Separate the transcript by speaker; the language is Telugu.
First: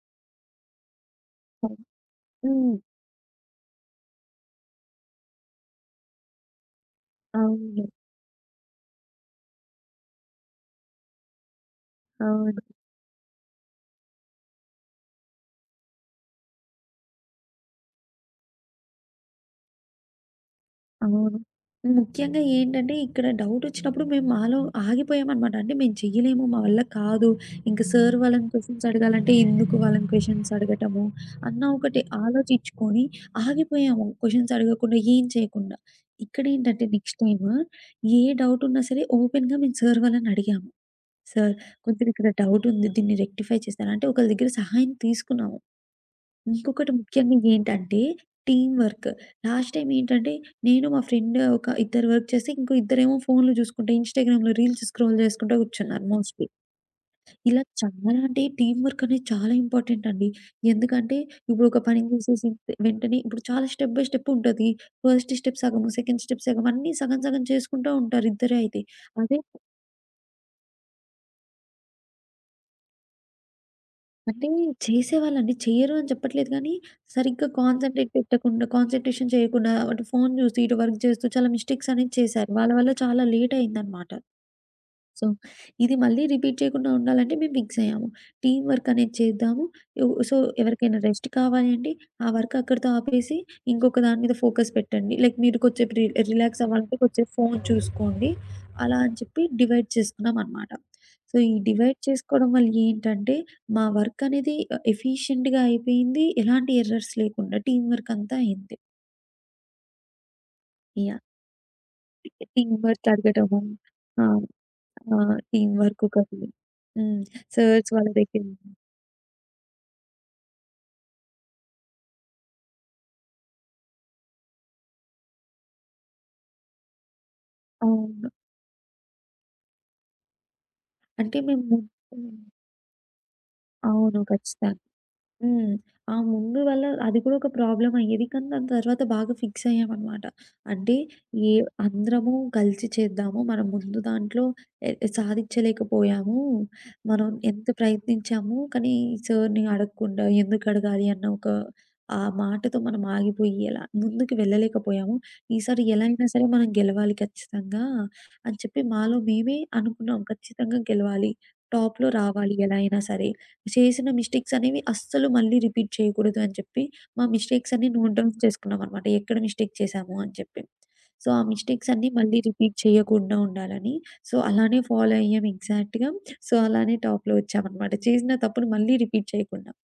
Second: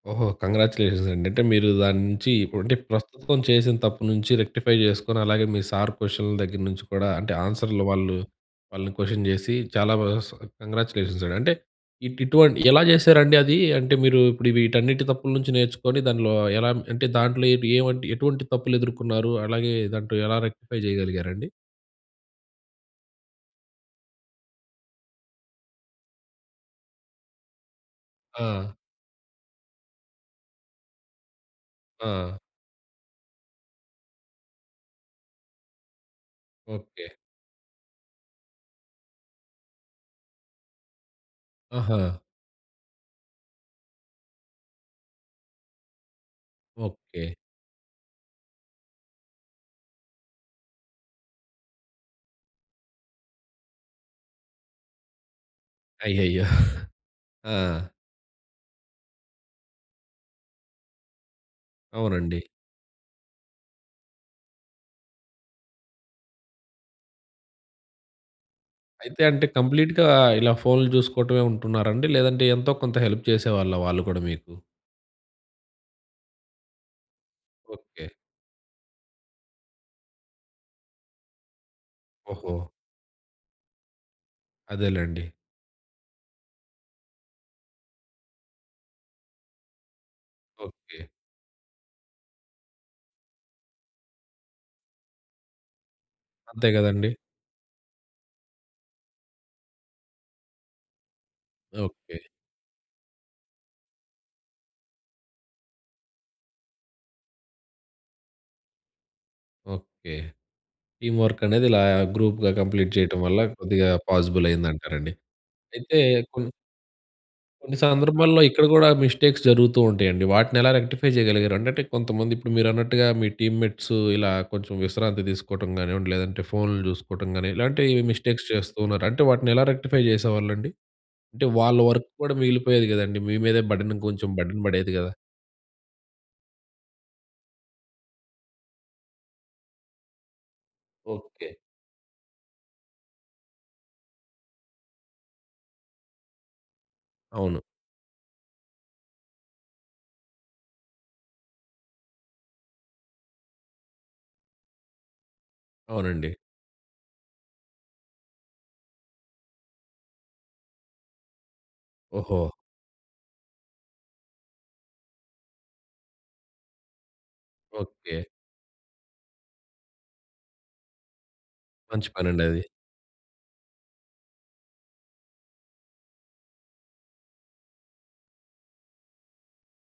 Speaker 1: ఓహో! కంగ్రాచులేషన్సండి. అంటే మీరు
Speaker 2: సరే.
Speaker 1: దాని నుంచీ
Speaker 2: హ్మ్.
Speaker 1: ఉంటే, ప్రస్తుతం చేసిన తప్పు నుంచి రెక్టిఫై జేసుకొని, అలాగే మీ సారు కొషన్‌ల దగ్గర నుంచి కూడా, అంటే, ఆన్సర్లు
Speaker 2: అవును.
Speaker 1: వాళ్ళు వాళ్ళని కొషన్ జేసి చాలా బా స్ కంగ్రాచులేషన్సండి. అంటే, ఇటు ఇటువంటి
Speaker 2: అవును.
Speaker 1: ఎలా జేశారండీ అదీ? అంటే, మీరు ఇప్పుడు వీటన్నిటి తప్పులు నుంచి నేర్చుకొని దానిలో ఎలా అంటే, దాంట్లో ఏబ్ ఏవంటి ఎటువంటి తప్పులెదురుకున్నారు? అలాగే, దాంట్లో ఎలా రెక్టిఫై
Speaker 2: అవును.
Speaker 1: జెయగలిగారండి?
Speaker 2: ముఖ్యంగా ఏంటంటే, ఇక్కడ డౌటొచ్చినప్పుడు మేము మాలో ఆగిపోయామనమాట. అంటే, మేం చెయ్యలేము, మా వల్ల కాదు, ఇంక సార్ వాళ్ళని
Speaker 1: ఆ!
Speaker 2: కొషన్సడగాలంటే, ఎందుకు వాళ్ళని క్వెషన్సడగటము అన్న ఒకటి
Speaker 1: ఆ!
Speaker 2: ఆలోచిచ్చుకోని ఆగిపోయాము క్వెషన్సడగకుండా, ఏం చెయకుండా. ఇక్కడేంటంటే,
Speaker 1: ఓకే.
Speaker 2: నెక్స్ట్ టైమ్ ఏ డౌటున్నా సరే ఓపెన్‌గా మేం సార్ వాళ్ళనడిగాము. "సార్,
Speaker 1: ఆహా!
Speaker 2: కొంచెమిక్కడ డౌటుంది, దీన్ని రెక్టిఫై చేస్తారా?" అంటే, ఒకళ్ళ దగ్గర సహాయం తీసుకున్నాము. ఇంకొకటి
Speaker 1: ఓకే.
Speaker 2: ముఖ్యంగా ఏంటంటే, టీమ్ వర్క్. లాస్ట్ టైమేంటంటే, నేను మా ఫ్రెండ్, ఒక ఇద్దరు వర్క్ చేసి, ఇంకో ఇద్దరేమో ఫోన్లు జూసుకుంట, ఇన్‌స్టాగ్రామ్‌లో రీల్స్ స్క్రోల్ చేసుకుంటా కూర్చున్నారు
Speaker 1: అయ్యయ్యో!
Speaker 2: మోస్ట్‌లీ.
Speaker 1: ఆ!
Speaker 2: ఇలా చాలా అంటే టీమ్ వర్కనేది చాలా ఇంపార్టెంటండి. ఎందుకంటే, ఇప్పుడు ఒక పని
Speaker 1: అవునండి.
Speaker 2: జేసేసి తె వెంటనే ఇప్పుడు చాలా స్టెప్ బై స్టెప్పుంటది. ఫస్ట్ స్టెప్ సగము, సెకండ్ స్టెప్ సగము, అన్నీ సగం సగం చేసుకుంటా ఉంటారు ఇద్దరే అయితే.
Speaker 1: అయితే,
Speaker 2: అదే
Speaker 1: అంటే, కంప్లీట్‌గా ఇలా ఫోన్లు జూసుకోటమే ఉంటున్నారండి? లేదంటే, ఎంతో కొంత హెల్ప్ చేసేవాళ్ళా వాళ్ళు కూడా
Speaker 2: అంటే,
Speaker 1: మీకు?
Speaker 2: చేసేవాళ్ళండి. చెయ్యరు అని చెప్పట్లేదు గానీ, సరిగ్గా
Speaker 1: ఓకే.
Speaker 2: కాన్సంట్రేట్ పెట్టకుండా కాన్సంట్రేషన్ చెయకుండా, అటు ఫోన్ జూసి, ఇటు వర్క్ జేస్తూ, చాలా మిస్టేక్సనేది చేశారు.
Speaker 1: ఓహో!
Speaker 2: వాళ్ళ వల్ల చాలా లేటయిందనమాట.
Speaker 1: అదేలెండి.
Speaker 2: సో, ఇది మళ్ళీ రిపీట్ చెయకుండా ఉండాలంటే, మేం ఫిక్సయ్యాము. టీమ్ వర్కనేది చేద్దాము, ఇవ్ సో, ఎవరికైనా
Speaker 1: ఓకే.
Speaker 2: రెస్ట్ కావాలి అంటే, ఆ వర్కక్కడతో ఆపేసి, ఇంకొక దాని మీద ఫోకస్ పెట్టండి. లైక్ మీరు కొద్దిసేపు రి
Speaker 1: అంతే
Speaker 2: రిలాక్సవ్వాలంటే
Speaker 1: గదండీ!
Speaker 2: కొంచేపు ఫోన్ చూసుకోండి. అలా అని చెప్పి డివైడ్ చేసుకున్నామనమాట. సో, ఈ డివైడ్
Speaker 1: ఓకే.
Speaker 2: చేసుకోడం వల్ల ఏంటంటే, మా వర్కనేది ఆహ్, ఎఫీషియంట్‌గా అయిపోయింది ఎలాంటి ఎర్రర్స్ లేకుండా. టీమ్ వర్కంతా అయింది.
Speaker 1: ఓకే. Team
Speaker 2: yeah!
Speaker 1: వర్కనేది ఇలా గ్రూప్‌గా
Speaker 2: టీమ్
Speaker 1: కంప్లీట్ చెయటం వల్ల
Speaker 2: వర్తడగటము.
Speaker 1: కొద్దిగా
Speaker 2: అవును.
Speaker 1: పాజిబులయిందంటారాండి.
Speaker 2: ఆ! టీమ్
Speaker 1: అయితే,
Speaker 2: వర్కొకటి.
Speaker 1: కొన్...
Speaker 2: హ్మ్.
Speaker 1: కొన్ని
Speaker 2: సార్స్ వాళ్ళ
Speaker 1: సందర్భాల్లో
Speaker 2: దాకెళ్ళి
Speaker 1: ఇక్కడ గూడా మిస్టేక్స్ జరుగుతూ ఉంటయండి. వాటినెలా రెక్టిఫై జెయగలిగారు? అంటంటే, కొంతమంది ఇప్పుడు మీరన్నట్టుగా మీ టీమ్‌మెట్స్ ఇలా కొంచెం విశ్రాంతి తీసుకోటం గానివ్వండి, లేదంటే ఫోన్లు జూసుకోటం గానీ, ఇలాంటీ
Speaker 2: అవును.
Speaker 1: మిస్టేక్స్ చేస్తూ ఉన్నారు. అంటే, వాటినెలా రెక్టిఫై జేసేవాళ్ళండి?
Speaker 2: అంటే
Speaker 1: అంటే,
Speaker 2: మేము
Speaker 1: వాళ్ళ
Speaker 2: హ్మ్.
Speaker 1: వర్క్ కూడా మిగిలిపోయేది గదండీ! మీ మీదే బర్డెన్,
Speaker 2: అవును.
Speaker 1: ఇంకొంచెం బర్డెన్
Speaker 2: ఖచ్చితంగా!
Speaker 1: బడేది గదా!
Speaker 2: హ్మ్. ఆ ముందు వల్ల అది కూగొక ప్రాబ్లమయ్యేది, కానీ దాని తర్వాత బాగా ఫిక్సయ్యామనమాట. అంటే,
Speaker 1: ఓకే.
Speaker 2: ఏవ్ అందరము కలిసి చేద్దాము. మనం ముందు దాంట్లో ఎ సాధిచ్చలేకపోయాము. మనం
Speaker 1: అవును.
Speaker 2: ఎంత ప్రయత్నించాము కానీ, సర్‌ని అడగకుండా, ఎందుకడగాలి అన్న ఒక ఆ మాటతో మనమాగిపొయ్యి అలా ముందుకి వెళ్ళలేకపోయాము. ఈసారి ఎలా అయినా
Speaker 1: అవునండి.
Speaker 2: సరే! మనం గెలవాలి ఖచ్చితంగా అని చెప్పి మాలో మేమే అనుకున్నాం. ఖచ్చితంగా గెలవాలి, టాప్‌లో
Speaker 1: ఓహో!
Speaker 2: రావాలి ఎలా అయినా సరే! ఇప్పుడు చేసిన మిస్టేక్సనేవి అస్సలు మళ్ళీ రిపీట్ చెయకూడదు అని చెప్పి, మా మిస్టేక్సన్నీ నోట్
Speaker 1: ఓకే.
Speaker 2: డౌన్స్ చేసుకున్నానమాట ఎక్కడ మిస్టేక్ చేశాము అని జెప్పి. సో, ఆ
Speaker 1: మంచి
Speaker 2: మిస్టేక్సన్నీ మళ్ళీ
Speaker 1: పనండది.
Speaker 2: రిపీట్ చెయ్యకుండా ఉండాలనీ, సో, అలానే ఫాలో. అయ్యామెగ్జాక్ట్‌గా. సో, అలానే టాప్‌లో ఒచ్చామనమాట, చేసిన తప్పును మళ్ళీ రిపీట్ చెయకుండా.